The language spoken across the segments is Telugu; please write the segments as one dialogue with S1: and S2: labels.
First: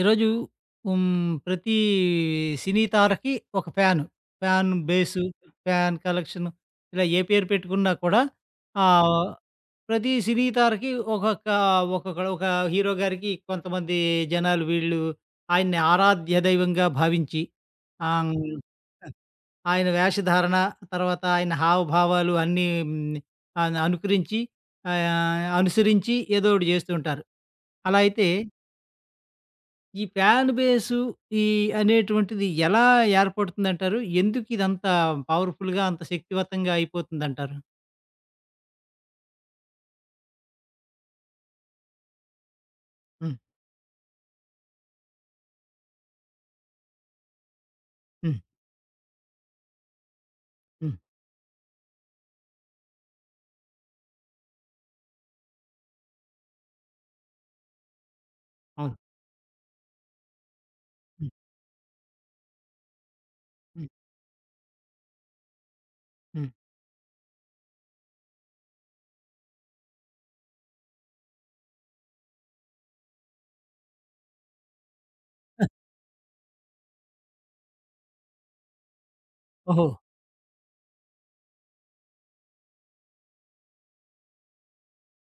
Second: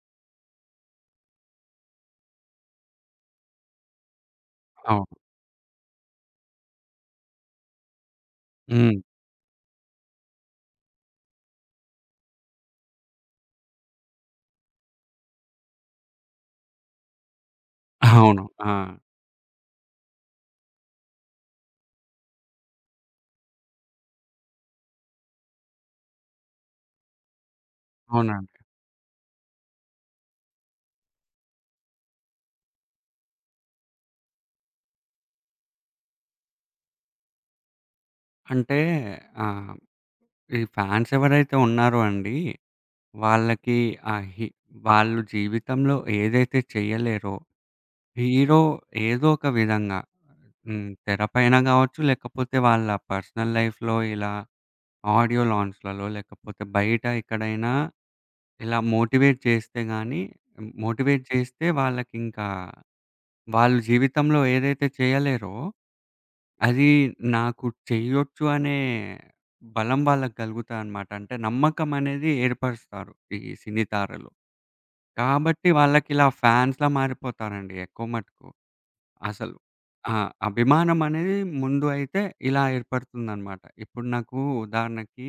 S1: ఈరోజు హ్మ్. ప్రతి సినీ తారకి ఒక ఫ్యాను. ఫ్యాన్
S2: అవును.
S1: బేసు, ఫ్యాన్ కలెక్షను ఇలా ఏ పేరు పెట్టుకున్నా కూడా అవును.
S2: హ్మ్.
S1: ఆహ్, ప్రతి సినీ తారకి ఒకొక్క ఒక్కొక్క ఒక హీరో గారికి కొంతమంది జనాలు వీళ్ళు ఆయన్ని ఆరాధ్య దైవంగా భావించి ఆహ్,
S2: అవును.
S1: హ్మ్.
S2: ఆ!
S1: ఆయన వేషధారణ, తర్వాత ఆయన హావభావాలు అన్నీ హ్మ్. ఆహ్, అనుకరించి ఆహ్, అనుసరించి ఏదో ఒకటి చేస్తూ ఉంటారు. అలా అయితే
S2: అవునండి.
S1: ఈ ఫ్యాన్ బేసు ఈ అనేటువంటిది ఎలా ఏర్పడుతుందంటారు? ఎందుకు ఇదంత పవర్‌ఫుల్‌గా, అంత శక్తివంతంగా అయిపోతుందంటారు?
S2: అంటే ఆహ్, ఈ ఫాన్స్ ఎవరైతే ఉన్నారో అండి,
S1: హ్మ్.
S2: వాళ్ళకి ఆ హి వాళ్ళు జీవితంలో ఏదైతే చేయలేరో,
S1: హ్మ్.
S2: హీరో ఏదో ఒక విధంగా
S1: హ్మ్.
S2: తెరపైన గావచ్చు, లేకపోతే వాళ్ళ పర్సనల్ లైఫ్‌లో ఇలా ఆడియో లాంచ్‌లలో, లేకపోతే బయట ఎక్కడైనా ఇలా
S1: అవును.
S2: మోటివేట్ చేస్తే గాని, మోటివేట్
S1: హ్మ్.
S2: చేస్తే వాళ్ళకింకా వాళ్ళు
S1: హ్మ్.
S2: జీవితంలో ఏదైతే చేయలేరో
S1: హ్మ్.
S2: అది నాకు చేయొచ్చు అనే బలం వాళ్ళకి కలుగుతాదనమాట. అంటే నమ్మకమనేది ఏర్పరుస్తారు ఈ సినీ తారలు. కాబట్టి వాళ్ళకిలా ఫ్యాన్స్‌లా మారిపోతారండి ఎక్కువ మటుకు అసలు.
S1: ఓహో!
S2: ఆ! అభిమానమనేది ముందు అయితే ఇలా ఏర్పడుతుందనమాట. ఇప్పుడు నాకు ఉదాహరణకి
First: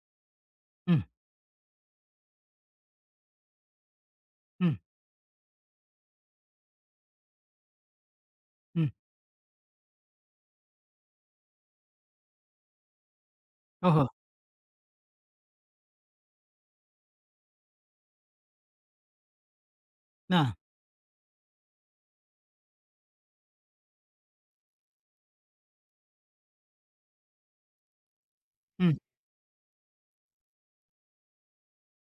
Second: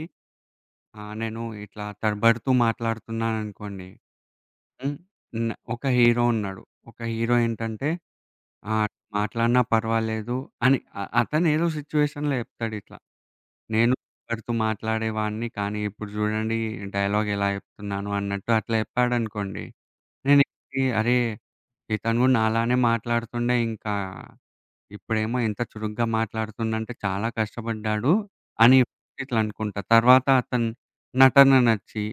S1: హ్మ్.
S2: నేను ఇట్లా తడబడుతూ మాట్లాడుతున్నాననుకోండి.
S1: హ్మ్.
S2: హ్మ్. న ఒక హీరో ఉన్నాడు. ఒక హీరో ఏంటంటే ఆహ్,
S1: హ్మ్.
S2: మాట్లాడినా పర్వాలేదు అని అతనేదో సిచ్యువేషన్‌లో చెప్తాడిట్లా. నేను
S1: ఓహో!
S2: ఎవరితో మాట్లాడేవాడిని. కానీ ఇప్పుడు జూడండి డైలాగ్ ఎలా చెప్తున్నాను అన్నట్టు అట్లా చెప్పాడనుకోండి. నేను
S1: ఆ!
S2: ఎక్కి అరే! ఇతను గూడా నాలానే మాట్లాడుతుండే ఇంకా ఇప్పుడేమో ఇంత చురుగ్గా మాట్లాడుతుండంటే చాలా కష్టపడ్డాడు అని
S1: హ్మ్.
S2: ఇట్లా అనుకుంటా. తర్వాత అతని నటన నచ్చి,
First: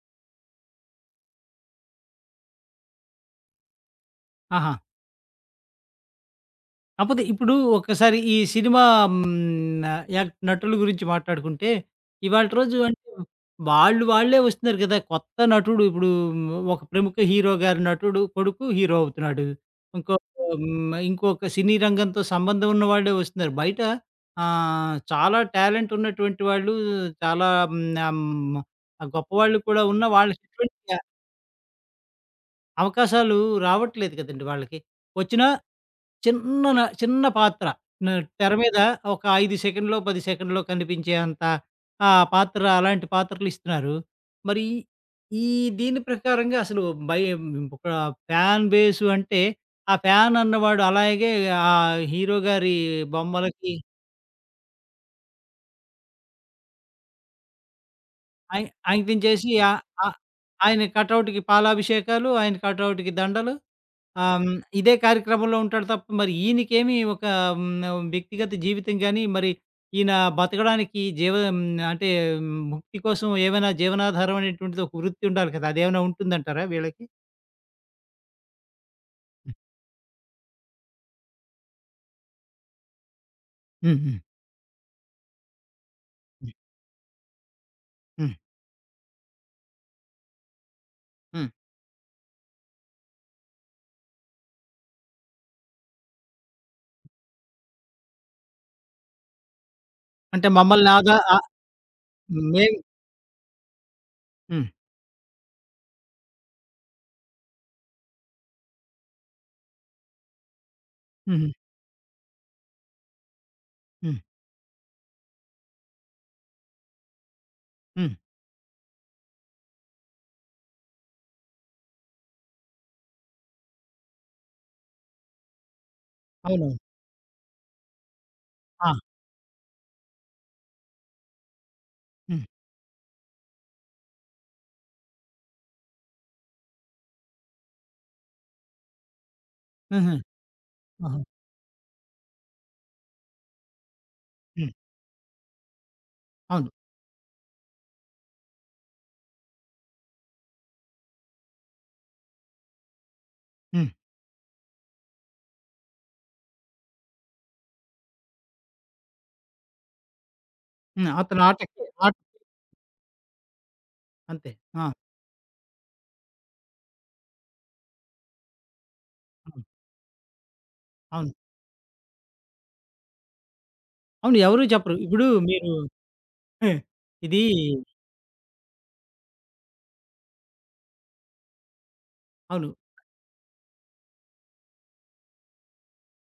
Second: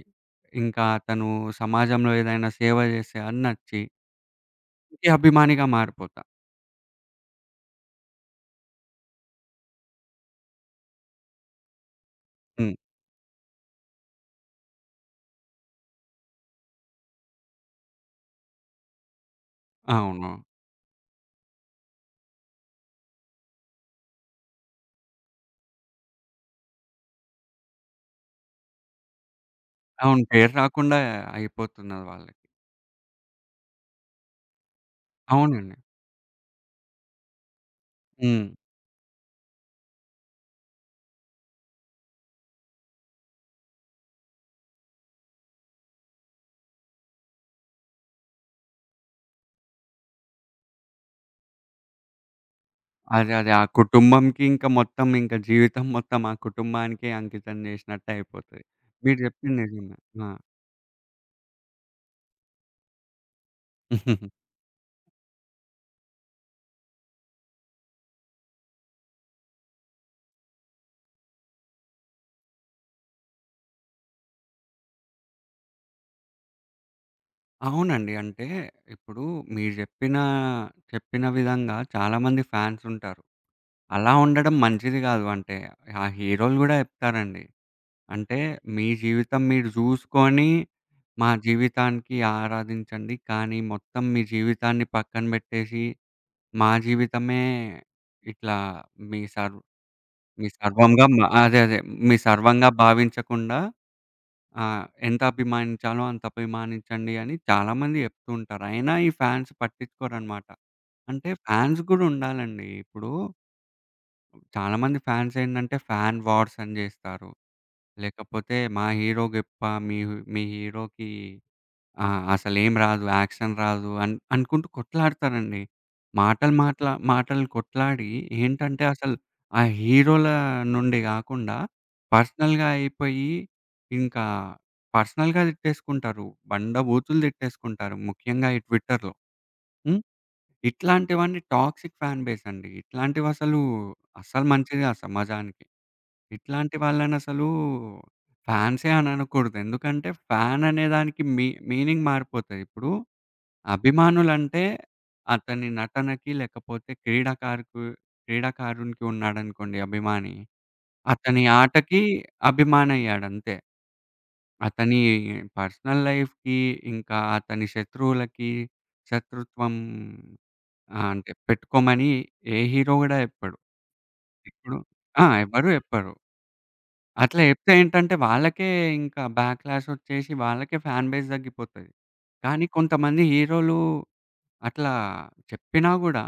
S2: ఇంకా అతను సమాజంలో ఏదైనా సేవ చేస్తే అది నచ్చి
S1: ఆహా!
S2: ఈ అభిమానిగా మారిపోతా.
S1: కాపోతే ఇప్పుడు ఒక్కసారి ఈ సినిమా యాక్ట్ నటుల గురించి మాట్లాడుకుంటే, ఇవాల్టి
S2: హ్మ్.
S1: రోజు అంటే వాళ్ళు వాళ్ళే వస్తున్నారు కదా! కొత్త నటుడు ఇప్పుడు ఒక ప్రముఖ హీరో గారి నటుడు కొడుకు హీరో అవుతున్నాడు. ఇంకో
S2: అవును.
S1: హ్మ్. ఇంకొక సినీ రంగంతో సంబంధం ఉన్నవాళ్ళే వస్తున్నారు. బయట చాలా టాలెంట్ ఉన్నటువంటి వాళ్ళు చాలా హ్మ్. గొప్పవాళ్ళు కూడా ఉన్న
S2: అవును.
S1: వాళ్ళకి
S2: పేరు
S1: ఎటువంటి
S2: రాకుండా అయిపోతున్నది వాళ్ళకి.
S1: అవకాశాలు రావట్లేదు కదండీ వాళ్ళకి. వచ్చినా
S2: అవునండి.
S1: చిన్న పాత్ర. న
S2: హ్మ్.
S1: తెర మీద ఒక 5 సెకన్‌లో, 10 సెకన్‌లో కనిపించే అంత ఆ పాత్ర అలాంటి పాత్రలు ఇస్తున్నారు. మరి ఈ దీని ప్రకారంగా అసలు భయం ఒక ఫ్యాన్ బేస్ అంటే, ఆ ఫ్యాన్ అన్నవాడు అలాగే ఆ హీరో గారి
S2: అదే. అదే. ఆ
S1: బొమ్మలకి
S2: కుటుంబంకి ఇంకా మొత్తం ఇంక జీవితం మొత్తం ఆ కుటుంబానికే అంకితం చేసినట్టు
S1: అం
S2: అయిపోతది. మీరు
S1: అంకితం చేసి
S2: చెప్పింది
S1: ఆహ్,
S2: నిజమే.
S1: ఆహ్,
S2: ఆ!
S1: ఆయన కటౌట్‌కి పాలాభిషేకాలు, ఆయన కటౌట్‌కి దండలు ఆ! హ్మ్. ఇదే కార్యక్రమంలో ఉంటాడు తప్ప మరి ఈయనకేమి ఒక హ్మ్. వ్యక్తిగత జీవితం గాని, మరి ఈయన బతకడానికి జీవ మ్, అంటే మ్, ముక్తి కోసం ఏమైనా జీవనాధారం అనేటువంటిది ఒక వృత్తి ఉండాలి కదా! అదేమైనా ఉంటుందంటారా వీళ్ళకి?
S2: అవునండి. అంటే ఇప్పుడు
S1: హ్మ్.
S2: మీరు చెప్పిన చెప్పిన విధంగా చాలా మంది ఫ్యాన్స్ ఉంటారు.
S1: హ్మ్.
S2: అలా
S1: హ్మ్.
S2: ఉండడం మంచిది గాదు. అంటే ఆ హీరోలు గూడా చెప్తారండి.
S1: హ్మ్.
S2: అంటే మీ జీవితం మీరు జూసుకొని మా
S1: హ్మ్.
S2: జీవితానికి ఆరాధించండి. కానీ మొత్తం మీ జీవితాన్ని పక్కన బెట్టేసి మా జీవితమే ఇట్లా మీ సర్వ్ మీ
S1: అంటే మమ్మల్ని
S2: సర్వంగా
S1: ఆదా
S2: మ
S1: ఆ
S2: అదే. అదే. మీ సర్వంగా
S1: మేం
S2: భావించకుండా
S1: హ్మ్.
S2: ఎంత అభిమానించాలో అంత అభిమానించండి అని చాలామంది చెప్తూ ఉంటారు. అయినా ఈ ఫ్యాన్స్ పట్టించుకోరనమాట. అంటే
S1: హుహు.
S2: ఫ్యాన్స్ గూడా ఉండాలండి. ఇప్పుడు
S1: హ్మ్.
S2: చాలామంది ఫ్యాన్స్ ఏంటంటే ఫ్యాన్ వార్స్ అని జేస్తారు.
S1: హ్మ్.
S2: లేకపోతే మా హీరో గొప్ప, మీ మీ హీరోకి ఆ! అసలేం రాదు, యాక్షన్ రాదు అనుకుంటూ కొట్లాడతారండి.
S1: అవునవును.
S2: మాటలు కొట్లాడి ఏంటంటే
S1: ఆ!
S2: అసలు ఆ హీరోల నుండి గాకుండా
S1: హ్మ్.
S2: పర్సనల్‌గా అయిపోయి ఇంకా పర్సనల్‌గా తిట్టేసుకుంటారు. బండబూతులు తిట్టేసుకుంటారు. ముఖ్యంగా ఈ ట్విట్టర్‌లో. హ్మ్.
S1: హుహు. ఓహో!
S2: ఇట్లాంటివన్నీ టాక్సిక్ ఫ్యాన్ బేస్ అండి. ఇట్లాంటివసలు అస్సలు
S1: హ్మ్.
S2: మంచిది గాదు సమాజానికి.
S1: అవును.
S2: ఇట్లాంటి వాళ్ళనసలు ఫ్యాన్సే అని అనకూడదు. ఎందుకంటే ఫ్యాన్ అనే దానికి మీ మీనింగ్ మారిపోతది. ఇప్పుడు
S1: హ్మ్.
S2: అభిమానులంటే అతని నటనకి లేకపోతే క్రీడాకారుకు క్రీడాకారునికి ఉన్నాడనుకోండి అభిమాని.
S1: హ్మ్. అతను
S2: అతని
S1: ఆటకి
S2: ఆటకి
S1: ఆట
S2: అభిమానయ్యాడంతే.
S1: అంతే. ఆ!
S2: అతని పర్సనల్ లైఫ్‌కి ఇంకా అతని శత్రువులకి
S1: అవును.
S2: శత్రుత్వం అంటే
S1: అవును.
S2: పెట్టుకోమని ఏ హీరో గూడా చెప్పడు.
S1: అవును. ఎవరు
S2: ఇప్పుడు
S1: చెప్పరు.
S2: ఆ!
S1: ఇప్పుడు
S2: ఎవ్వరు
S1: మీరు
S2: చెప్పరు.
S1: హే,
S2: అట్లా
S1: ఇది
S2: చెప్తే ఏంటంటే వాళ్ళకే ఇంకా బ్యాక్‌లాష్ ఒచ్చేసి వాళ్ళకే ఫ్యాన్ బేస్ తగ్గిపోతది. కానీ
S1: అవును.
S2: కొంతమంది హీరోలు అట్లా చెప్పినా గూడా,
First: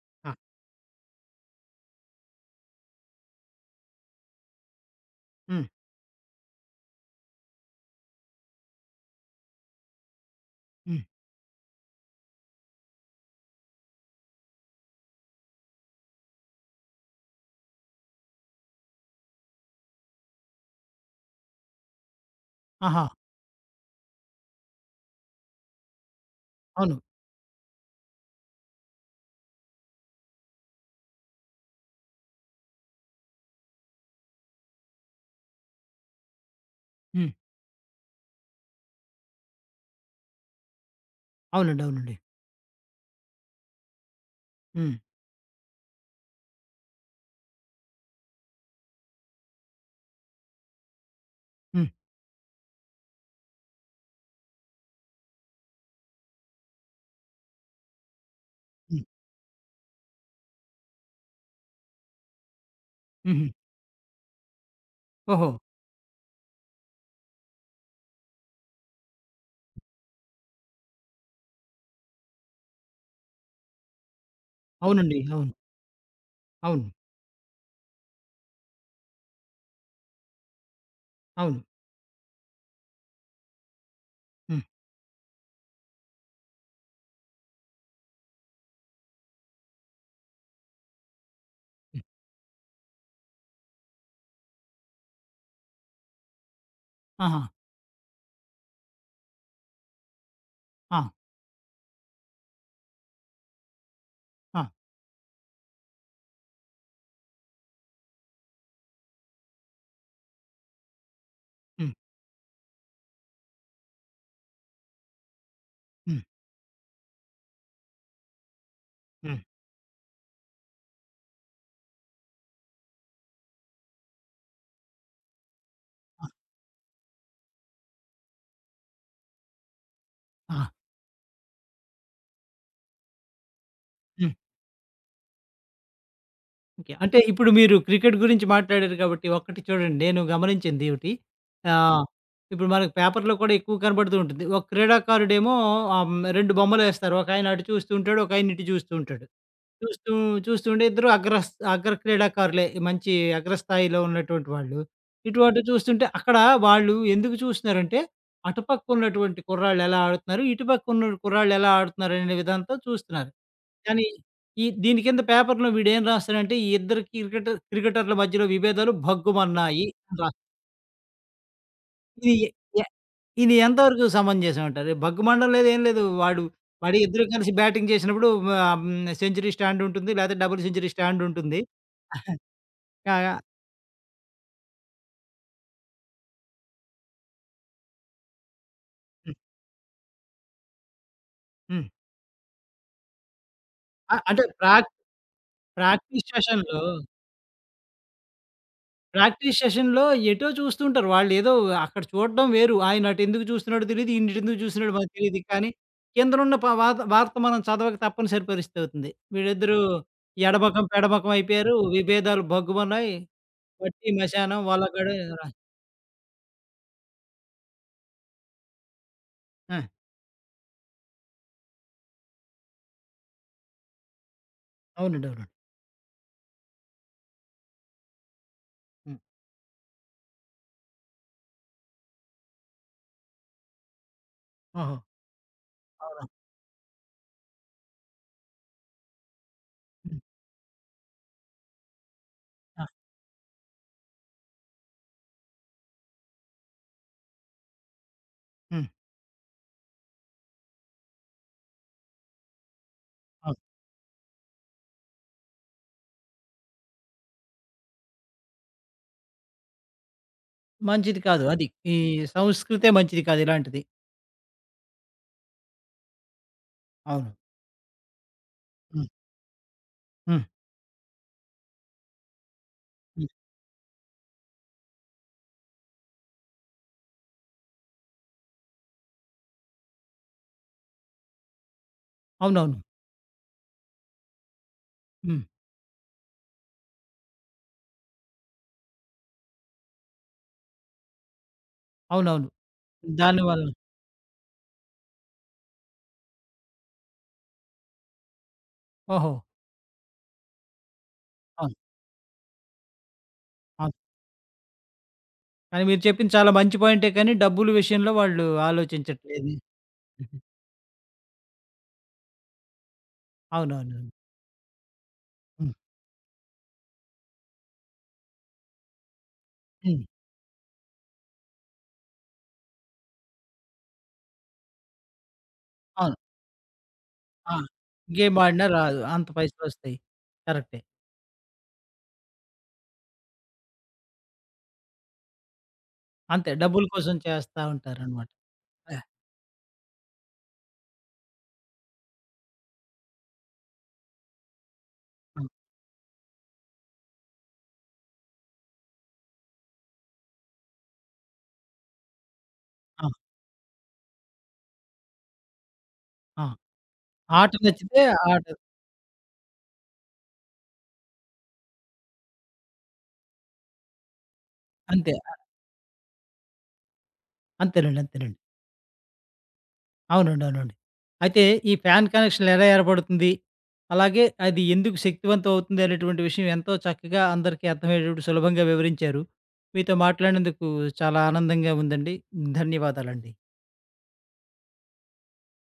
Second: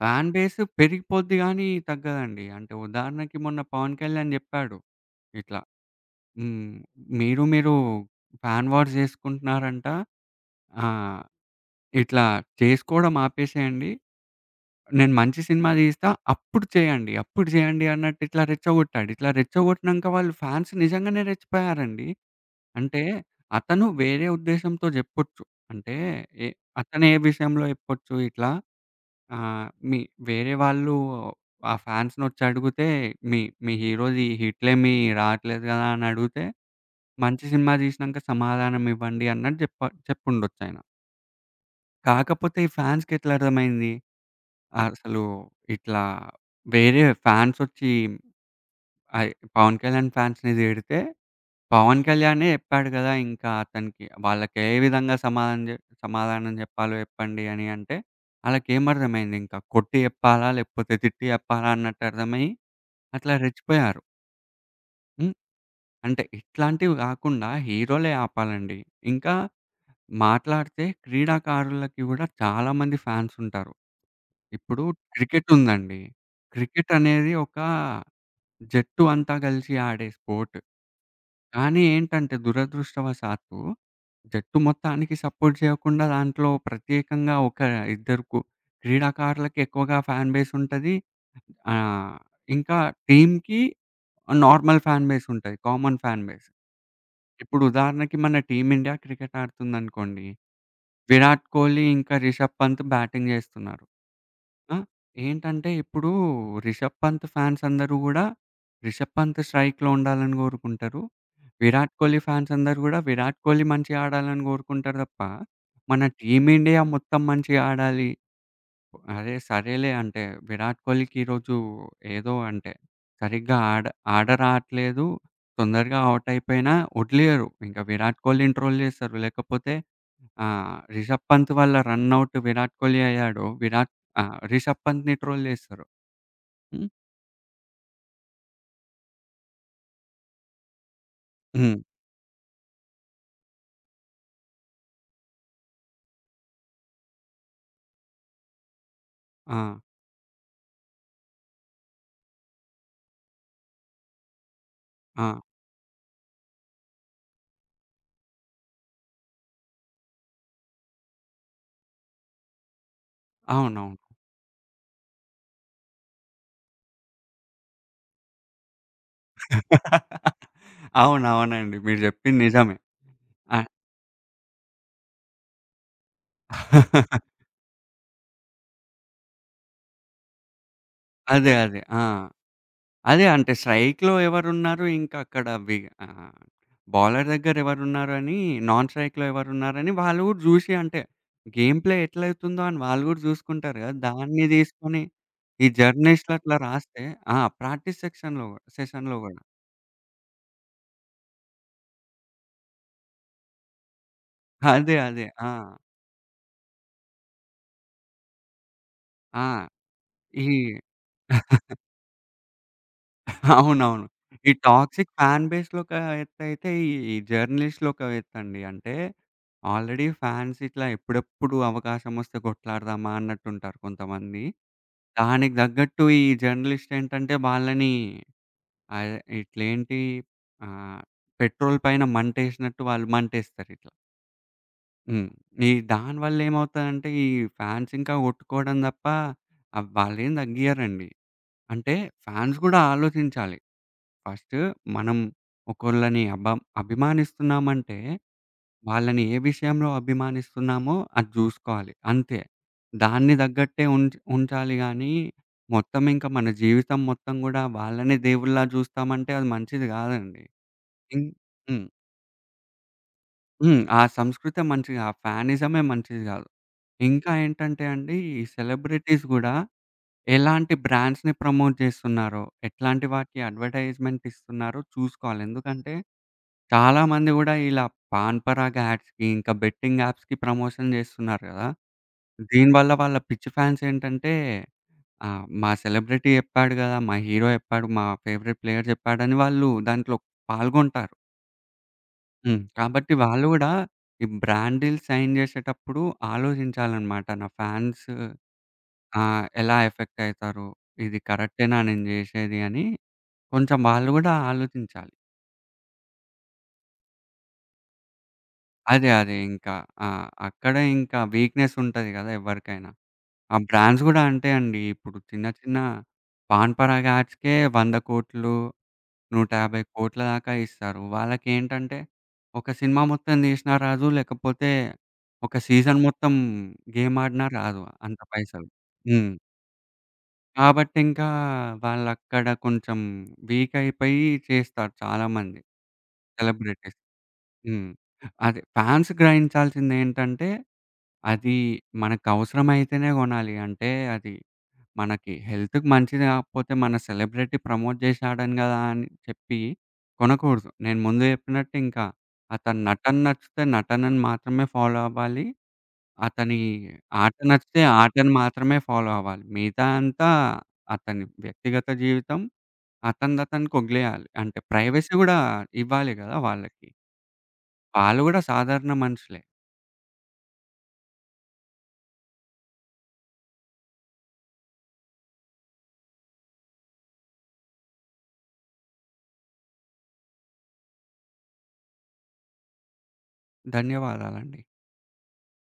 S2: ఫ్యాన్
S1: ఆ!
S2: బేస్ పెరిగిపోద్ది గానీ తగ్గదండి. అంటే ఉదాహరణకి మొన్న 'పవన్ కళ్యాణ్' జెప్పాడు ఇట్లా,
S1: హ్మ్.
S2: హ్మ్. మీరు మీరు ఫ్యాన్ వార్స్ జేసుకుంటున్నారంట.
S1: హ్మ్.
S2: ఆహ్, ఇట్లా చేసుకోవడం ఆపేసేయండి. నేను మంచి సినిమా దీస్తా అప్పుడు చేయండి. అప్పుడు జేయండి అన్నట్టు ఇట్లా రెచ్చగొట్టాడు. ఇట్లా రెచ్చగొట్టినంక వాళ్ళు ఫ్యాన్స్ నిజంగానే రెచ్చిపోయారండి. అంటే
S1: ఆహా!
S2: అతను వేరే ఉద్దేశ్యంతో జెప్పొచ్చు. అంటే ఏ
S1: అవును.
S2: అతను ఏ విషయంలో జెప్పొచ్చు ఇట్లా ఆ! మీ వేరే వాళ్ళు ఆ ఫాన్స్‌నొచ్చి అడిగితే, మీ మీ హీరోది హిట్లేమి రాట్లేదు గదా! అని అడిగితే,
S1: హ్మ్.
S2: మంచి సినిమా తీసినాంక సమాధానం ఇవ్వండి అన్నట్టు చెప్పుండొచ్చాయన.
S1: అవునండి. అవునండి.
S2: కాకపోతే ఈ ఫ్యాన్స్‌కి ఎట్లా అర్థమైంది?
S1: హ్మ్.
S2: అసలు ఇట్లా వేరే ఫ్యాన్సొచ్చి ఆహ్, పవన్ కళ్యాణ్ ఫ్యాన్స్‌ని తిడితే
S1: హ్మ్.
S2: పవన్ కళ్యాణే చెప్పాడు గదా! ఇంకా అతనికి. వాళ్ళకి ఏ విధంగా సమాధానం జెప్పాలో జెప్పండి అని అంటే, ఆళ్ళకేం
S1: హ్మ్.
S2: అర్థమైంది ఇంకా కొట్టి జెప్పాలా? లేకపోతే తిట్టి జెప్పాలా? అన్నట్టు అర్థమయ్యి అట్లా
S1: హుహు.
S2: రెచ్చిపోయారు. హ్మ్.
S1: ఓహో!
S2: అంటే ఇట్లాంటివి గాకుండా హీరోలే ఆపాలండి. ఇంకా మాట్లాడితే క్రీడాకారులకి గూడా చాలా మంది ఫ్యాన్స్ ఉంటారు. ఇప్పుడు
S1: అవునండి.
S2: క్రికెట్
S1: అవును.
S2: ఉందండి.
S1: అవును.
S2: క్రికెట్ అనేది ఒక జట్టు అంతా గలిసి ఆడే స్పోర్ట్.
S1: అవును.
S2: కానీ ఏంటంటే దురదృష్టవశాత్తు జట్టు
S1: హ్మ్.
S2: మొత్తానికి సపోర్ట్ చేయకుండా దాంట్లో ప్రత్యేకంగా ఒక ఇద్దరు కు క్రీడాకారులకి ఎక్కువగా ఫ్యాన్ బేస్ ఉంటది.
S1: హ్మ్.
S2: ఆహ్, ఇంకా టీమ్‌కి నార్మల్ ఫ్యాన్ బేస్ ఉంటది. Common fan base.
S1: ఆహా!
S2: ఇప్పుడు ఉదాహరణకి మన టీమ్ ఇండియా క్రికెట్ ఆడుతుందనుకోండి.
S1: ఆ!
S2: విరాట్ కోహ్లీ ఇంకా రిషబ్ పంత్ బ్యాటింగ్ చేస్తున్నారు.
S1: ఆ!
S2: ఆ! ఏంటంటే ఇప్పుడు రిషబ్ పంత్ ఫ్యాన్స్ అందరూ గూడా రిషబ్ పంత్ స్ట్రైక్‌లో ఉండాలని గోరుకుంటారు. విరాట్
S1: హ్మ్.
S2: కోహ్లీ ఫ్యాన్స్ అందరూ గూడా విరాట్ కోహ్లీ మంచిగా ఆడాలని గోరుకుంటారు తప్ప, మన
S1: హ్మ్.
S2: టీమ్ ఇండియా మొత్తం మంచిగా ఆడాలి. అరే!
S1: హ్మ్.
S2: సరేలే అంటే విరాట్ కోహ్లీకి ఈరోజు ఏదో అంటే సరిగ్గా ఆడ ఆట రాట్లేదు. తొందరగా
S1: ఆ!
S2: ఔట్ అయిపోయినా వదిలియరు. ఇంకా విరాట్ కోహ్లీని ట్రోల్ చేస్తారు. లేకపోతే
S1: ఆ!
S2: రిషబ్ పంత్ వల్ల రన్ ఔట్ విరాట్ కోహ్లీ అయ్యాడు. ఆ!
S1: హ్మ్.
S2: రిషబ్ పంత్‌ని ట్రోల్ చేస్తారు. హ్మ్.
S1: ఓకే. అంటే ఇప్పుడు మీరు క్రికెట్ గురించి మాట్లాడారు కాబట్టి ఒక్కటి చూడండి నేను గమనించింది ఒకటి.
S2: హ్మ్.
S1: ఆహ్, ఇప్పుడు మనకు పేపర్‌లో కూడా ఎక్కువ కనబడుతూ ఉంటుంది. ఒక క్రీడాకారుడేమో 2 బొమ్మలేస్తారు. ఒకాయన అటు చూస్తూ ఉంటాడు. ఒకాయన ఇటు చూస్తూ ఉంటాడు.
S2: ఆ!
S1: చూస్తూ చూస్తుంటే ఇద్దరు అగ్ర క్రీడాకారులే మంచి అగ్రస్థాయిలో ఉన్నటువంటి వాళ్ళు.
S2: ఆ!
S1: ఇటువటు చూస్తుంటే అక్కడ వాళ్ళు ఎందుకు చూస్తున్నారంటే అటుపక్క ఉన్నటువంటి కుర్రాళ్ళు ఎలా ఆడుతున్నారు? ఇటుపక్క ఉన్న కుర్రాళ్ళు ఎలా ఆడుతున్నారు? అనే విధానంతో చూస్తున్నారు.
S2: అవునవును.
S1: కానీ ఈ దీని కింద పేపర్‌లో వీడేం రాస్తాడంటే, ఈ ఇద్దరు క్రికెటర్ల మధ్యలో విభేదాలు భగ్గుమన్నాయి అని రాస్
S2: అవునవునండి. మీరు
S1: ఇది
S2: చెప్పింది
S1: ఎ
S2: నిజమే.
S1: ఎ- ఇది
S2: ఆ!
S1: ఎంతవరకు సమంజసం అంటారు? భగ్గుమనడం లేదు, ఏం లేదు. వాడి ఇద్దరు కలిసి బ్యాటింగ్ చేసినప్పుడు సెంచరీ స్టాండ్ ఉంటుంది. లేకపోతే డబుల్ సెంచరీ స్టాండ్
S2: అదే.
S1: ఉంటుంది.
S2: అదే. ఆ! అదే
S1: కాగా
S2: అంటే స్ట్రైక్‌లో ఎవరున్నారు, ఇంకా అక్కడ వి ఆహ్, బౌలర్ దగ్గర ఎవరున్నారని, నాన్ స్ట్రైక్‌లో
S1: హ్మ్.
S2: ఎవరున్నారని వాళ్ళు గూడా జూసి అంటే, గేమ్
S1: హ్మ్.
S2: ప్లే ఎట్లయితుందో అని వాళ్ళు గూడా జూసుకుంటారు గదా!
S1: అంటే
S2: దాన్ని దీసుకొని ఈ
S1: ప్రాక్టీస్
S2: జర్నలిస్ట్‌లు అట్లా
S1: సెషన్‌లో
S2: రాస్తే ఆ! ప్రాక్టీస్ సెక్షన్‌లో సెషన్‌లో గూడా.
S1: ప్రాక్టీస్ సెషన్‌లో ఎటో చూస్తుంటారు. వాళ్ళేదో అక్కడ చూడడం వేరు. ఆయనటెందుకు చూస్తున్నాడో తెలీదు. ఈయనటెందుకు చూస్తున్నాడో
S2: అదే.
S1: మనకు
S2: అదే.
S1: తెలీదు.
S2: ఆ!
S1: కానీ కిందనున్న ప వాత వార్త మనం చదవక తప్పనిసరి పరిస్థితి అవుతుంది.
S2: ఆ!
S1: వీళ్ళిద్దరూ
S2: ఈ
S1: ఎడమకం, పెడమకం అయిపోయారు. విభేదాలు భగ్గుమన్నాయి.
S2: అవునవును.
S1: వట్టి
S2: ఈ
S1: మశానం వాళ్ళకాడ
S2: టాక్సిక్ ఫ్యాన్
S1: రా
S2: బేస్‌లో ఒక ఎత్తయితే, ఈ జర్నలిస్ట్‌లు ఒక ఎత్తండి. అంటే
S1: ఆ!
S2: ఆల్రెడీ ఫ్యాన్స్ ఇట్లా ఎప్పుడెప్పుడు అవకాశమొస్తే కొట్లాడదామా అన్నట్టుంటారు కొంతమంది.
S1: అవునండి. అవునండి.
S2: దానికి తగ్గట్టు ఈ జర్నలిస్ట్ ఏంటంటే, వాళ్ళని ఆహ్,
S1: హ్మ్.
S2: ఇట్లేంటి ఆహ్, పెట్రోల్ పైన మంటేసినట్టు వాళ్ళు మంటేస్తారిట్లా.
S1: ఓహో!
S2: హ్మ్. ఈ
S1: అవునా?
S2: దానివల్ల ఏమవుతదంటే, ఈ ఫ్యాన్స్ ఇంకా కొట్టుకోవడం తప్ప
S1: హ్మ్.
S2: వాళ్ళేం తగ్గియరండి. అంటే ఫ్యాన్స్ గూడా
S1: ఆ!
S2: ఆలోచించాలి. ఫస్ట్ మనం ఒకళ్ళని అభిమానిస్తున్నామంటే,
S1: హ్మ్.
S2: వాళ్ళని ఏ విషయంలో అభిమానిస్తున్నామో అది జూసుకోవాలి అంతే. దాన్ని
S1: అవును.
S2: తగ్గట్టే ఉంచాలి గానీ, మొత్తం ఇంక మన జీవితం మొత్తం గూడా వాళ్ళనే దేవుళ్ళలా జూస్తామంటే అది మంచిది గాదండి. ఇం
S1: మంచిది కాదు అది.
S2: హ్మ్.
S1: ఈ సంస్కృతే మంచిది కాదు
S2: హ్మ్.
S1: ఇలాంటిది.
S2: ఆ సంస్కృతే మంచిది ఆ ఫ్యానిజమే మంచిది గాదు. ఇంకా
S1: అవును.
S2: ఏంటంటే అండి, ఈ
S1: హ్మ్.
S2: సెలబ్రిటీస్ గూడా
S1: హ్మ్.
S2: ఎలాంటి బ్రాండ్స్‌ని ప్రమోట్ జేస్తున్నారో, ఎట్లాంటి
S1: హ్మ్.
S2: వాటికి అడ్వర్‌టైజ్‌మెంట్ ఇస్తున్నారో చూసుకోవాలి. ఎందుకంటే చాలామంది గూడా ఇలా పాన్ పరాగ యాడ్స్‌కి, ఇంకా బెట్టింగ్ యాప్స్‌కి ప్రమోషన్ జేస్తున్నారు గదా!
S1: అవునవును.
S2: దీనివల్ల వాళ్ళ పిచ్చి ఫ్యాన్స్ ఏంటంటే, ఆ!
S1: హ్మ్.
S2: మా సెలబ్రిటీ జెప్పాడు గదా! మా హీరో జెప్పాడు, మా ఫేవరెట్ ప్లేయర్ జెప్పాడని వాళ్ళు దాంట్లో పాల్గొంటారు.
S1: అవునవును.
S2: హ్మ్. కాబట్టి వాళ్ళు
S1: దానివల్ల
S2: గూడా ఈ బ్రాండ్ డీల్స్ సైన్ జేసేటప్పుడు ఆలోచించాలనమాట. నా ఫ్యాన్స్ ఆ!
S1: ఓహో!
S2: ఎలా ఎఫెక్ట్ అయితారు? ఇది
S1: అవును.
S2: కరెక్టేనా నేను జేసేది అని కొంచెం
S1: అవును.
S2: వాళ్ళు గూడా ఆలోచించాలి.
S1: కానీ మీరు చెప్పింది చాలా మంచి పాయింటే కానీ డబ్బులు విషయంలో వాళ్ళు
S2: అదే. అదే.
S1: ఆలోచించట్లేదు.
S2: ఇంకా. ఆ! అక్కడే ఇంకా వీక్‌నెస్ ఉంటది గదా! ఎవరికైనా. ఆ
S1: అవునవును.
S2: బ్రాండ్స్ గూడా అంతే అండి. ఇప్పుడు చిన్న
S1: హ్మ్.
S2: చిన్న పాన్ పరాగ్ యాడ్స్‌కే 100,00,00,000,
S1: హ్మ్.
S2: 150,00,00,000 దాకా ఇస్తారు. వాళ్ళకేంటంటే ఒక సినిమా మొత్తం తీసినా రాదు, లేకపోతే ఒక సీజన్
S1: అవును.
S2: మొత్తం గేమ్ ఆడినా
S1: ఆ!
S2: రాదు అంత
S1: గేమ్ ఆడినా
S2: పైసలు.
S1: రాదు. అంత
S2: హ్మ్.
S1: పైసలొస్తాయి. కరెక్టే.
S2: కాబట్టి ఇంకా వాళ్ళక్కడ కొంచెం వీక్ అయిపోయి చేస్తారు చాలామంది
S1: అంతే డబ్బుల
S2: సెలబ్రిటీస్.
S1: కోసం చేస్తా
S2: హ్మ్.
S1: ఉంటారనమాట.
S2: అదే.
S1: ఆ!
S2: ఫాన్స్ గ్రహించాల్సిందేంటంటే అది మనకవసరమైతేనే గొనాలి. అంటే అది మనకి
S1: ఆ!
S2: హెల్త్‌కి మంచిది గాకపోతే మన సెలబ్రిటీ ప్రమోట్ జేశాడని గదా! అని చెప్పి కొనకూడదు. నేను ముందు జెప్పినట్టు ఇంకా అతని
S1: ఆ!
S2: నటన నచ్చితే నటనని మాత్రమే ఫాలో అవ్వాలి.
S1: ఆ!
S2: అతని ఆట
S1: ఆట
S2: నచ్చితే
S1: నచ్చితే
S2: ఆటని
S1: ఆట.
S2: మాత్రమే ఫాలో అవ్వాలి. మిగతా అంతా అతని వ్యక్తిగత జీవితం అతనిదతనికి వదిలేయాలి. అంటే ప్రైవసీ
S1: అంతే.
S2: గూడా ఇవ్వాలి గదా! వాళ్ళకి.
S1: అంతేనండి.
S2: వాళ్ళు
S1: అంతేనండి.
S2: గూడా సాధారణ మనుషులే.
S1: అవునండి. అవునండి. అయితే ఈ ఫ్యాన్ కనెక్షన్ ఎలా ఏర్పడుతుంది? అలాగే అది ఎందుకు శక్తివంతం అవుతుంది అనేటువంటి విషయం ఎంతో చక్కగా అందరికీ అర్థమయ్యేటట్టు సులభంగా వివరించారు. మీతో మాట్లాడినందుకు చాలా ఆనందంగా ఉందండి. ధన్యవాదాలండి.
S2: ధన్యవాదాలండి.